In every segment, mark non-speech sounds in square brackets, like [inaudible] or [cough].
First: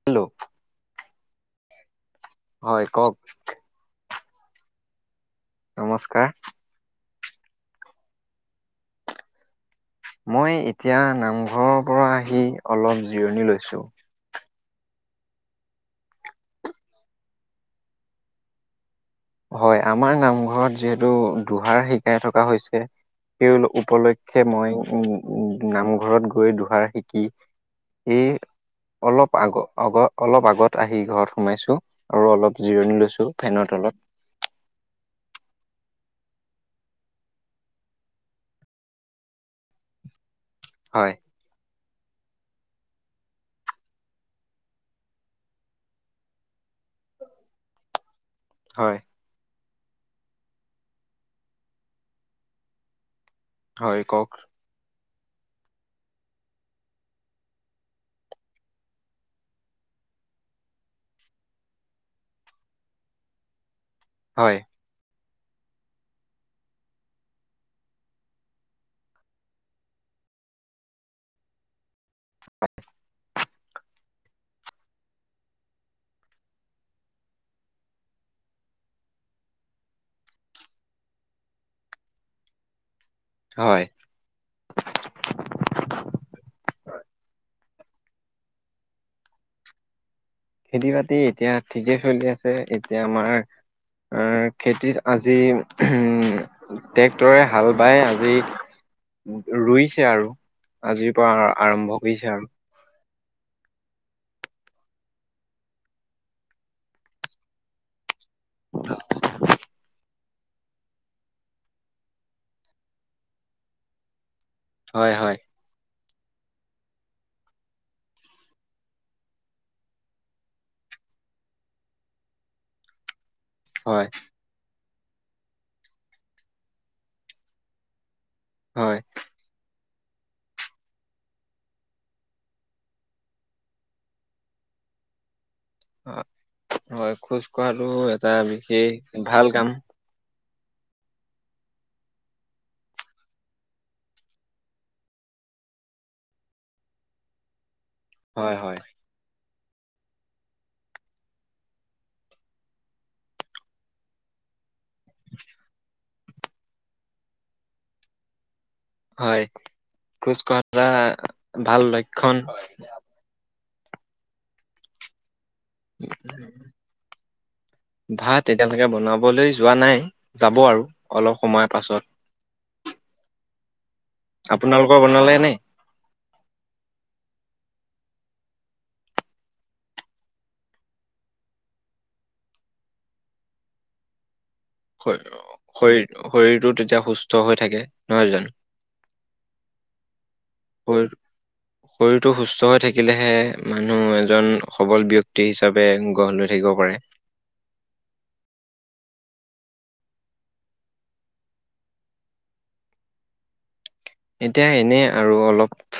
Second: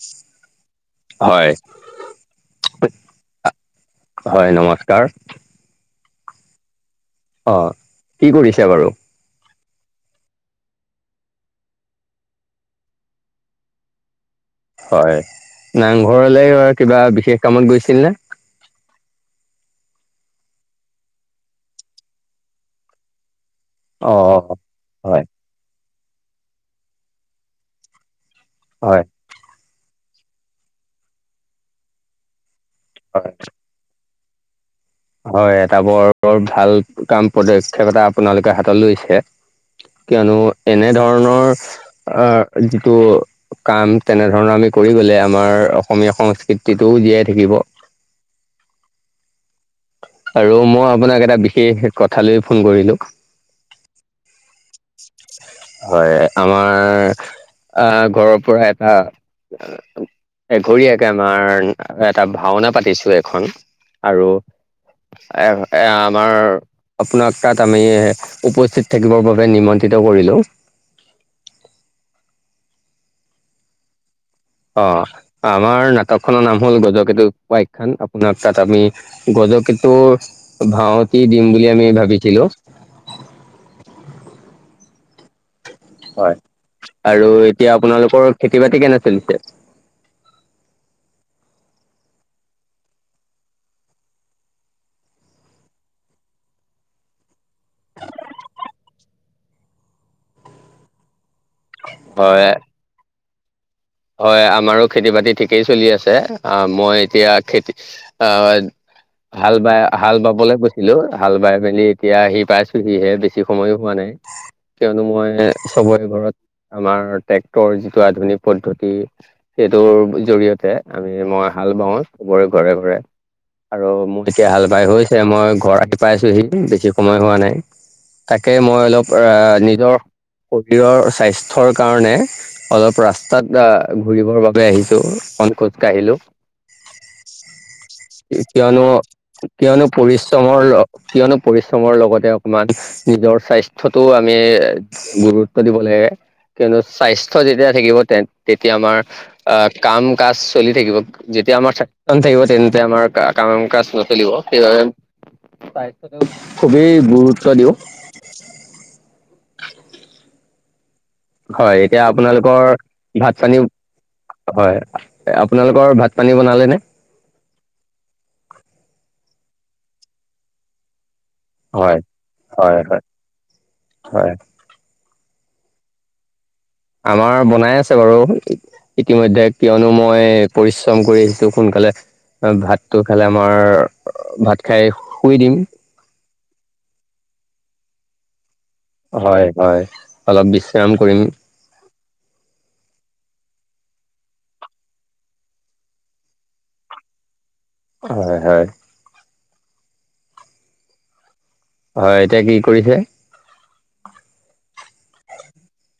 Hello হয় হয় কওক হয় নমস্কাৰ নমস্কাৰ অ কি কৰিছে বাৰু মই এতিয়া নামঘৰৰ পৰা আহি অলপ জিৰণি লৈছোঁ হয় নামঘৰলে কিবা বিশেষ কামত গৈছিল নে হয় আমাৰ নামঘৰত যিহেতু দুহাৰ শিকাই থকা হৈছে সেই উল অ উপলক্ষে মই উ হয় উ নাম ঘৰত গৈ দুহাৰ শিকি সেই হয় অলপ আগ অগৰ অলপ আগত আহি ঘৰত সোমাইছো আৰু অলপ জিৰণি লৈছো হয় ফেনৰ তলত হয় এটা বৰ ভাল কাম পদক্ষেপ এটা আপোনালোকে হাতত লৈছে কিয়নো এনে হয় ধৰণৰ আহ যিটো কাম তেনেধৰণৰ আমি কৰি গলে আমাৰ অসমীয়া সংস্কৃতিটোও জীয়াই থাকিব হয় আৰু মই আপোনাক এটা বিশেষ কথা লৈ ফোন কৰিলো হয় কওক হয় আমাৰ আহ ঘৰৰ পৰা এটা আ এঘৰীয়াকে আমাৰ এটা ভাওনা পাতিছো এখন আৰু হয় এ এ আমাৰ। আপোনাক তাত আমি উপস্থিত থাকিবৰ বাবে নিমন্ত্ৰিত কৰিলোঁ। [unintelligible] হয় [unintelligible] অ আমাৰ নাটক খনৰ নাম হ'ল গজকেটু উপাখ্যান আপোনাক তাত আমি গত। গজকেটোৰ ভাওতি দিম বুলি আমি ভাবিছিলো। হয়। হয় আৰু এতিয়া আপোনালোকৰ খেতি বাতি কেনে চলিছে। খেতি বাতি এতিয়া ঠিকে চলি আছে এতিয়া আমাৰ। আহ খেতিত আজি উম ট্ৰেক্টৰে হাল বাই আজি। ৰুইছে আৰু আজিৰ পৰা আ আৰম্ভ কৰিছে হয় আৰু। হয় আমাৰো খেতি বাতি ঠিকেই চলি আছে আহ মই এতিয়া খেতি। আ হাল বাই হাল বাব। চাবলৈ গৈছিলো হাল বাই মেলি এতিয়া আহি পাইছোহিহে বেছি সময়ো হোৱা নাই। কিয়নো হয় মই হয় চবৰে ঘৰত আমাৰ ট্ৰেক্টৰ যিটো আধুনিক পদ্ধতি। সেইটোৰ জৰিয়তে আমি মই হাল বাওঁ চবৰে ঘৰে ঘৰে। আৰু হয়। মোৰ এতিয়া হাল বাই হৈছে মই ঘৰ ৰাতি পাই আছোহি বেছি সময় হোৱা নাই। তাকে মই হয় অলপ নিজৰ। শৰীৰৰ স্বাস্থ্যৰ কাৰণে অলপ ৰাস্তাত। ঘূৰিবৰ বাবে আহিছো। কাঢ়িলো হয় খোজ কঢ়াটো এটা কিয়নো বিশেষ ভাল কাম। কিয়নো পৰি। তোমাৰ লগৰ। কিয়নো পৰিশ্ৰমৰ লগতে অকমান নিজৰ স্বাস্থ্যতো আমি গুৰুত্ব দিব লাগে। কিয়নো স্বাস্থ্য যেতিয়া থাকিব তে হয় তেতিয়া হয়। আমাৰ। অ কাম কাজ চলি থাকিব যেতিয়া আমাৰ থাকিব তেন্তে আমাৰ কাম কাজ নচলিব। সেইব স্বাস্থ্যটো খুবেই গুৰুত্ব দিওঁ। হয় খোজ কৰা। হয় এতিয়া আপোনালোকৰ ভাত পানী হয়। আপোনালোকৰ ভাত পানী বনালে নে ভাত এতিয়ালৈকে বনাব। কৰলৈ যোৱা নাই যাব আৰু অলপ সময় হয় হয় পাছত। হয় হয় আপোনালোকৰ বনালেনে? আমাৰ বনাই আছে বাৰু ইতিমধ্যে কিয়নো মই পৰিশ্ৰম কৰি আহিছো সোনকালে। ভাতটো খালে আমাৰ ভাত। খাই শুই শৰীৰ দিম শৰীৰটো তেতিয়া সুস্থ হৈ থাকে নহয় জানো। হয় হয় অলপ বিশ্ৰাম শ কৰিম শৰীৰটো সুস্থ হৈ থাকিলেহে। মানুহ এজন সবল ব্যক্তি হিচাপে গঢ় লৈ থাকিব পাৰে। হয় হয়। হয় এতিয়া কি কৰিছে। এতিয়া এনে আৰু অলপ।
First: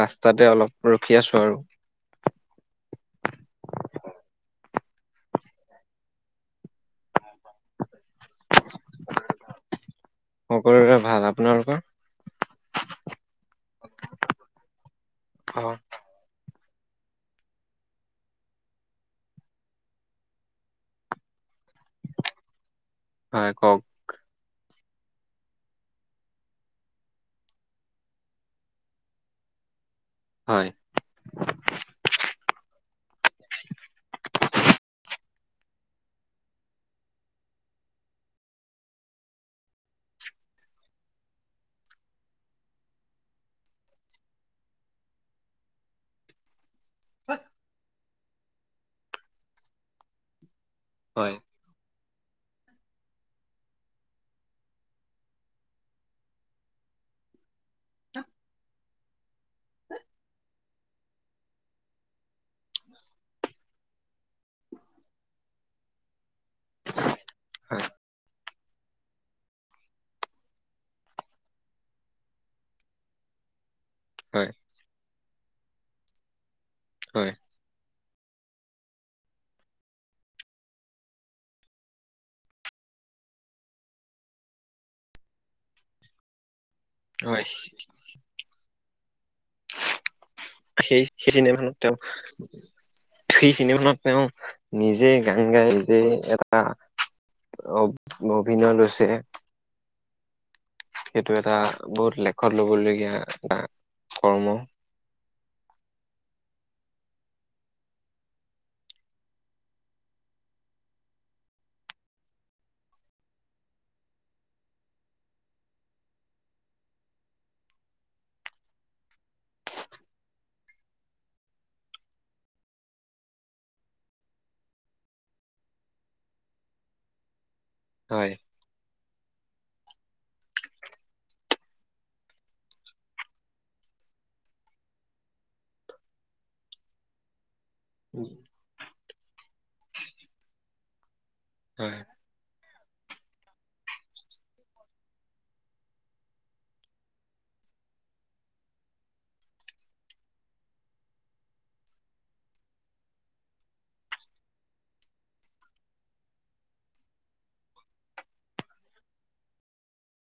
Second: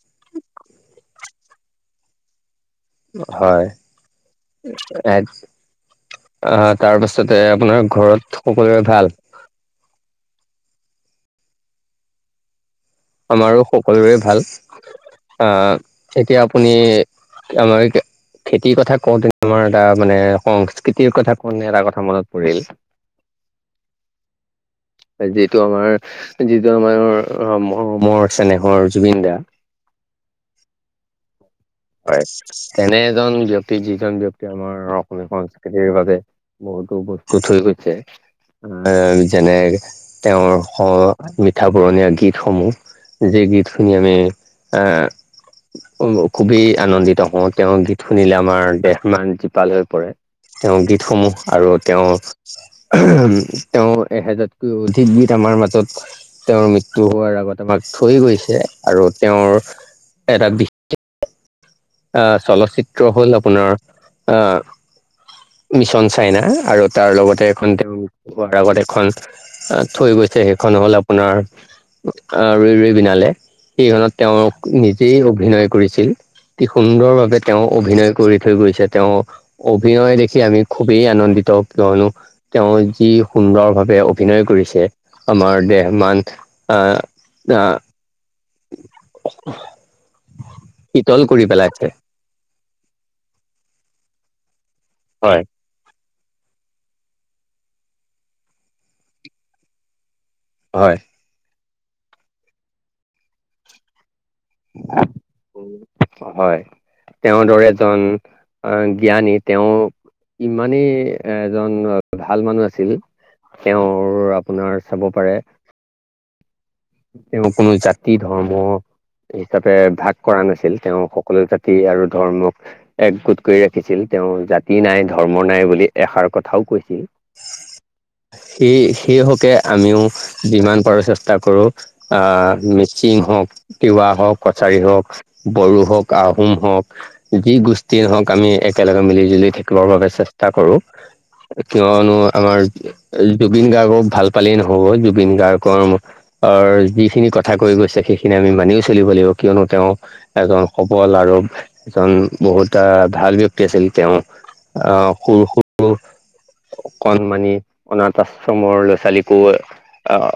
ৰাস্তাতে অলপ ৰখি আছো আৰু। হয়। অহ তাৰ পাছতে আপোনাৰ ঘৰত সকলো ভাল। সকলোৰে ভাল আপোনালোকৰ। আমাৰো সকলোৰে ভাল অ'। আহ এতিয়া আপুনি। আমাৰকে। খেতিৰ কথা কওঁতে আমাৰ এটা মানে সংস্কৃতিৰ কথা কওঁতে এটা কথা মনত পৰিল। ক ক। যিটো আমাৰ যিটো আমাৰ সম। অ মোৰ চেনেহৰ জুবিন দা। হয়। হয়, তেনে এজন ব্যক্তি যিজন ব্যক্তি আমাৰ অসমীয়া সংস্কৃতিৰ বাবে বহু বহু বস্তু থৈ গৈছে। আহ, যেনে তেওঁৰ স মিঠা পুৰণীয়া গীতসমূহ। যি গীত শুনি আমি আ [unintelligible] খুবেই আনন্দিত হওঁ তেওঁৰ গীত শুনিলে আমাৰ দেহ মান জীপাল হৈ পৰে। তেওঁৰ গীতসমূহ হয়। আৰু তেওঁৰ তেওঁ এহেজাৰতকৈ অধিকবিধ আমাৰ মাজত তেওঁৰ মৃত্যু হোৱাৰ আগত তোমাক থৈ গৈছে আৰু তেওঁৰ এটা বিশ আহ, চলচিত্ৰ হ'ল আপোনাৰ আহ মিছন চাইনা আৰু তাৰ লগতে এখন হয় তেওঁ প্ৰতাৰ ৱাৰ আগত এখন থৈ গৈছে সেইখন হ'ল আপোনাৰ অহ ৰৈ ৰৈ বিনালে সেইখনত হয় তেওঁক নিজেই অভিনয় কৰিছিল অতি হয় সুন্দৰভাৱে তেওঁ অভিনয় কৰি থৈ গৈছে তেওঁ অভিনয় দেখি আমি খুবেই আনন্দিত কিয়নো তেওঁৰ যি সুন্দৰ ভাৱে অভিনয় কৰিছে আমাৰ দেহ মান আহ হয় -আহ সেই শীতল সেই কৰি চিনেমাখনত পেলাইছে তেওঁ সেই চিনেমাখনত তেওঁ নিজে গান হয় গাই নিজেই এটা অ -অভিনয় লৈছে হয় সেইটো এটা বহুত লেখত ল'বলগীয়া কৰ্ম হয়। তেওঁৰ দৰে এজন জ্ঞানী তেওঁ ইমানেই এজন ভাল মানুহ আছিল তেওঁৰ আপোনাৰ চাব পাৰে তেওঁ কোনো জাতি ধৰ্ম হিচাপে ভাগ কৰা নাছিল তেওঁ সকলো জাতি আৰু ধৰ্মক একগোট কৰি ৰাখিছিল। তেওঁ জাতি নাই -ধৰ্ম নাই বুলি এষাৰ কথাও কৈছিল। হয়। সেই- সেই হকে আমিও যিমান পাৰো চেষ্টা কৰোঁ আহ মিচিং হওক, তিৱা হওক, কছাৰী হওক, বড়ো হওক, আহোম হওক যি গোষ্ঠী হওক আমি একেলগে মিলি- জুলি থাকিবৰ বাবে চেষ্টা কৰো। হয় কিয়নো আমাৰ জুবিন গাৰ্গক ভাল পালেই নহ'ব জুবিন গাৰ্গৰ অহ, যিখিনি কথা কৈ গৈছে সেইখিনি আমি মানিও চলিব লাগিব কিয়নো তেওঁ এজন সবল আৰু এজন বহুত ভাল ব্যক্তি হয় আছিল তেওঁ আহ, সৰু - সৰু কনমানি অনাথ আশ্ৰমৰ ল'ৰা- ছোৱালীকো আহ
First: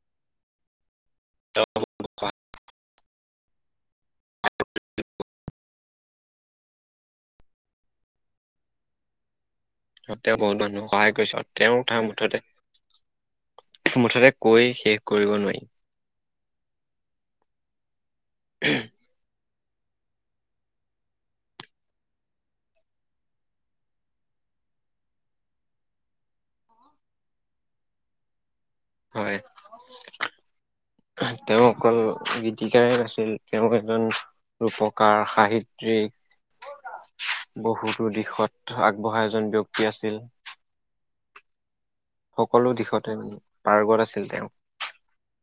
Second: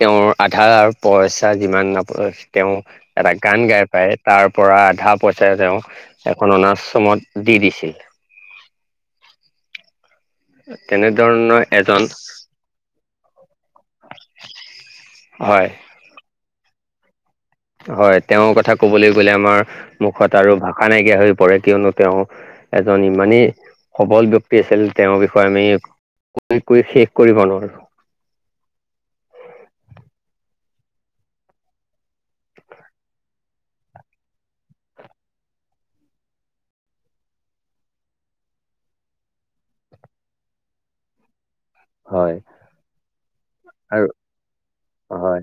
তেওঁৰ আধাৰ আৰু পইচা তেওঁ যিমান নাপ তেওঁ এটা গান গাই পাই তাৰ পৰা আধা পইচা তেওঁ এখন অনাশ্ৰমত দি দিছিল। [inaudible] তেওঁ বহুত মানুহক সহায় কৰিছে তেনেধৰণৰ তেওঁৰ এজন ঠাই মুঠতে মুঠতে কৈ শেষ কৰিব নোৱাৰি। হয় হয়, তেওঁৰ কথা কবলৈ গ'লে আমাৰ মুখত আৰু ভাষা নাইকিয়া হৈ পৰে কিয়নো তেওঁ এজন ইমানেই সবল ব্যক্তি আছিল তেওঁৰ বিষয়ে আমি কৈ-কৈ শেষ কৰিব নোৱাৰো। [inaudible] হয়। [inaudible] তেওঁ অকল গীতিকাৰে নাছিল তেওঁ এজন ৰূপকাৰ, সাহিত্যিক [inaudible] বহুতো দিশত আগবঢ়া এজন ব্যক্তি আছিল। হয় সকলো দিশতে পাৰ্গত আৰু আছিল তেওঁ। হয়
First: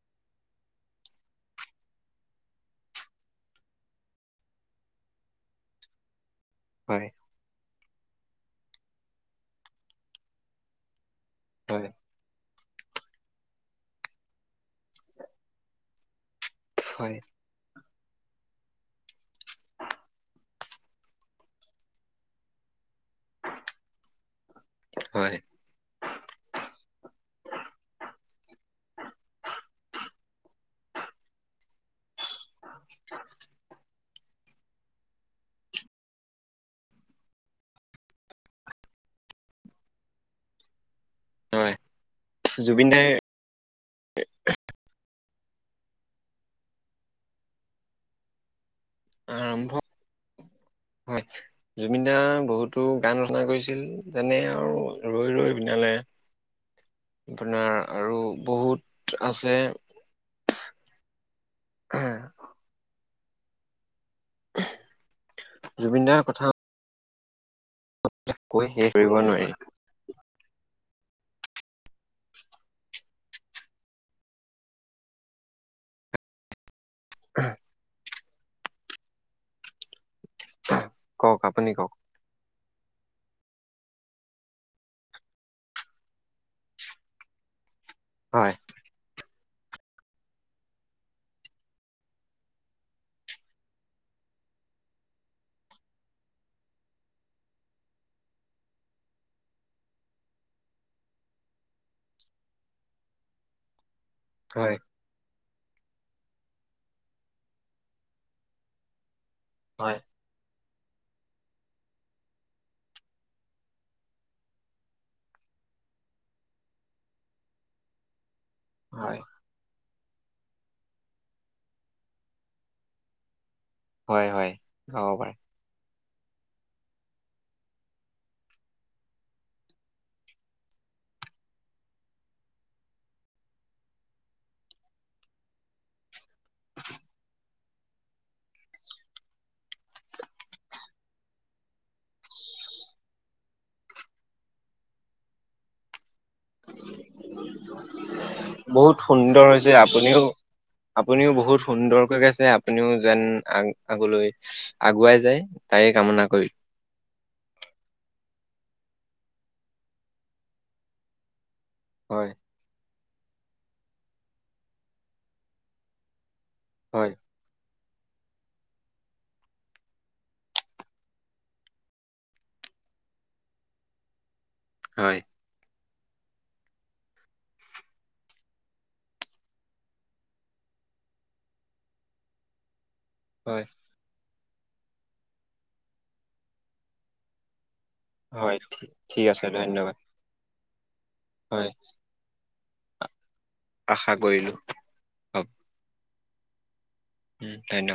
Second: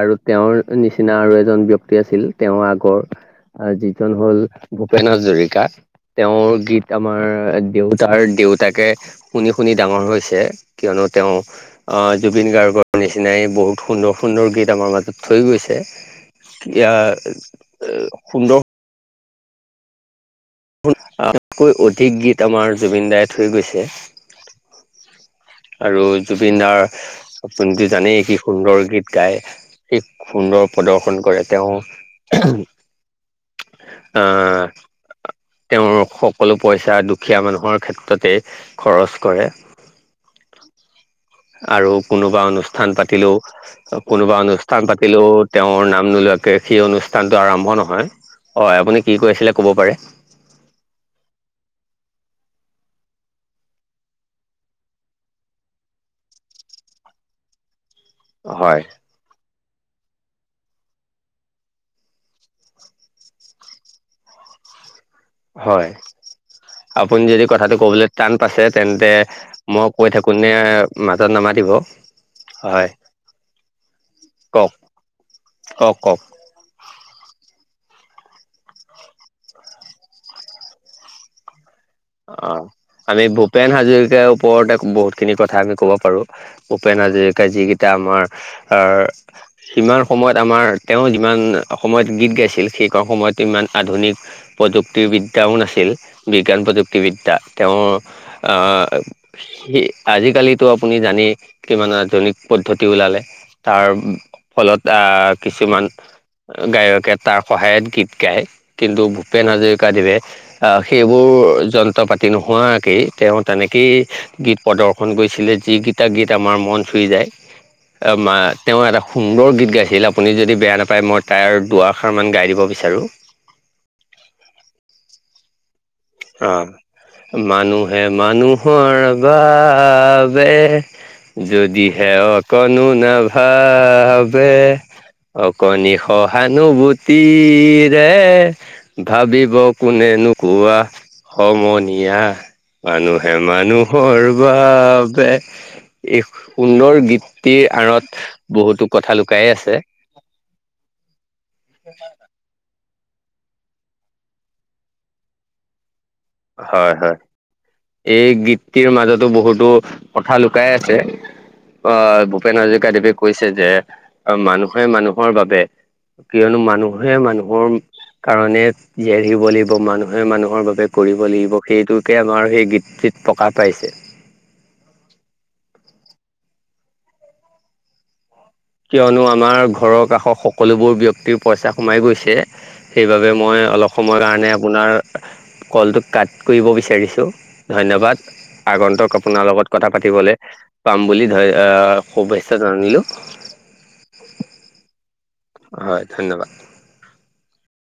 আৰু তেওঁৰ নিচিনা আৰু এজন ব্যক্তি আছিল। তেওঁৰ আগৰ আৰু যিজন হল ভূপেন হাজৰিকা তেওঁৰ গীত হয়, আমাৰ দেউতাৰ দেউতাকে শুনি শুনি ডাঙৰ হৈছে কিয়নো তেওঁ হয়, অ জুবিন গাৰ্গৰ নিচিনাই বহুত সুন্দৰ সুন্দৰ গীত আমাৰ মাজত থৈ গৈছে হয়, ইয়াৰ এ সুন্দৰ আগত কৈ অধিক গীত আমাৰ জুবিন দাই থৈ গৈছে হয়, আৰু জুবিনদাৰ আপুনিতো জানেই কি সুন্দৰ গীত গায়। কি সুন্দৰ প্ৰদৰ্শন কৰে তেওঁ অহ তেওঁৰ সকলো পইচা দুখীয়া মানুহৰ ক্ষেত্ৰতে খৰচ কৰে। [inaudible] হয়। আৰু কোনোবা জুবিন অনুষ্ঠান দাই পাতিলেও কোনোবা অনুষ্ঠান পাতি থাকিলো তেওঁৰ নাম নোলোৱাকে সেই অনুষ্ঠানতটো আৰম্ভ নহয় হয় আপুনি কি কৈ আছিলে আৰম্ভ কব পাৰে জুবিনদাই বহুতো গান ৰচনা কৰিছিল যেনে আৰু ৰৈ ৰৈ বিনালে [inaudible] আপোনাৰ আৰু হয় বহুত আছে হা [unintelligible] হয় জুবিনদাৰ কথা আপুনি যদি কথাটো ক'বলৈ টান পাইছে কৈ শেষ তেন্তে কৰিব নোৱাৰি। মই কৈ থাকো নে মাজত নমাতিব হয় কওক কওক কওক হএ ন [inaudible] কওক আপুনি কওক অহ আমি ভূপেন হাজৰিকাৰ ওপৰতে বহুতখিনি কথা আমি ক'ব পাৰো ভূপেন হাজৰিকাৰ যি এতিয়া আমাৰ হয়, সিমান সময়ত আমাৰ তেওঁ যিমান অসমত গীত গাইছিল সেই সময়ত ইমান আধুনিক প্ৰযুক্তি বিদ্যাও নাছিল বিজ্ঞান প্ৰযুক্তি প্ৰযুক্তি বিদ্যা তেওঁৰ, আজিকালি ত আপুনি জানেই কিমান কিমান আধুনিক পদ্ধতি ওলালে তাৰ হয়, ফলত অহ কিছুমান গায়কে তাৰ সহায়ত গীত গায় কিন্তু ভূপেন হাজৰিকা হয়, দৱে আহ সেইবোৰ যন্ত্ৰ পাতি নোহোৱাকেই তেওঁ তেনেকেই গীত প্ৰদৰ্শন কৰিছিলে যিকেইটা গীত আমাৰ মন চুই যায় তেওঁ এটা হয়, সুন্দৰ গীত গাইছিল আপুনি যদি বেয়া নাপায় মই তাইৰ দুষাৰ মান গাই দিব বিচাৰো হয় হয় গাব পাৰা অহ মানুহে মানুহৰ বাবে যদিহে অকণো নাভাবে অকণনি সহানুভূতি তিৰে ভাবিব কোনে নো কোৱা সমনীয়া মানুহে মানুহৰ বাবে এই সুন্দৰ গীতটিৰ আঁৰত বহুতো বহুত কথা সুন্দৰ লুকাই হৈছে আছে আপুনিও আপুনিও বহু সুন্দৰকৈ গাইছে আপুনিও যেন আগলৈ আগুৱাই যায় তাই হয় হয় এই গীত গীতটি ৰ মাজতো বহুতো কথা লুকাই আছে হয় ভূপেন হাজৰিক দেৱে কৈছে যে মানুহে মানুহৰ বাবে কিয়নো মানুহে হয় মানুহৰ কাৰণে জীয়ই থাকিব লাগিব মানুহে মানুহৰ বাবে কৰিব লাগিব সেইটোকে আমাৰ সেই গীতটিত প্ৰকাশ পাইছে হয় কিয়নো আমাৰ ঘৰৰ কাষৰ সকলোবোৰ ব্যক্তিৰ পইচা সোমাই গৈছে সেইবাবে মই হয় অলপ সময়ৰ কাৰণে আপোনাৰ কলটো কাট কৰিব বিচাৰিছোঁ ধন্যবাদ হয় ঠিক আগন্তক ঠিক আছে আপোনাৰ লগত কথা ধন্যবাদ পাতিবলৈ পাম বুলি হয় শুভেচ্ছ জানিলোঁ আশা কৰিলো হয় ধন্যবাদ উম ধন্যবাদ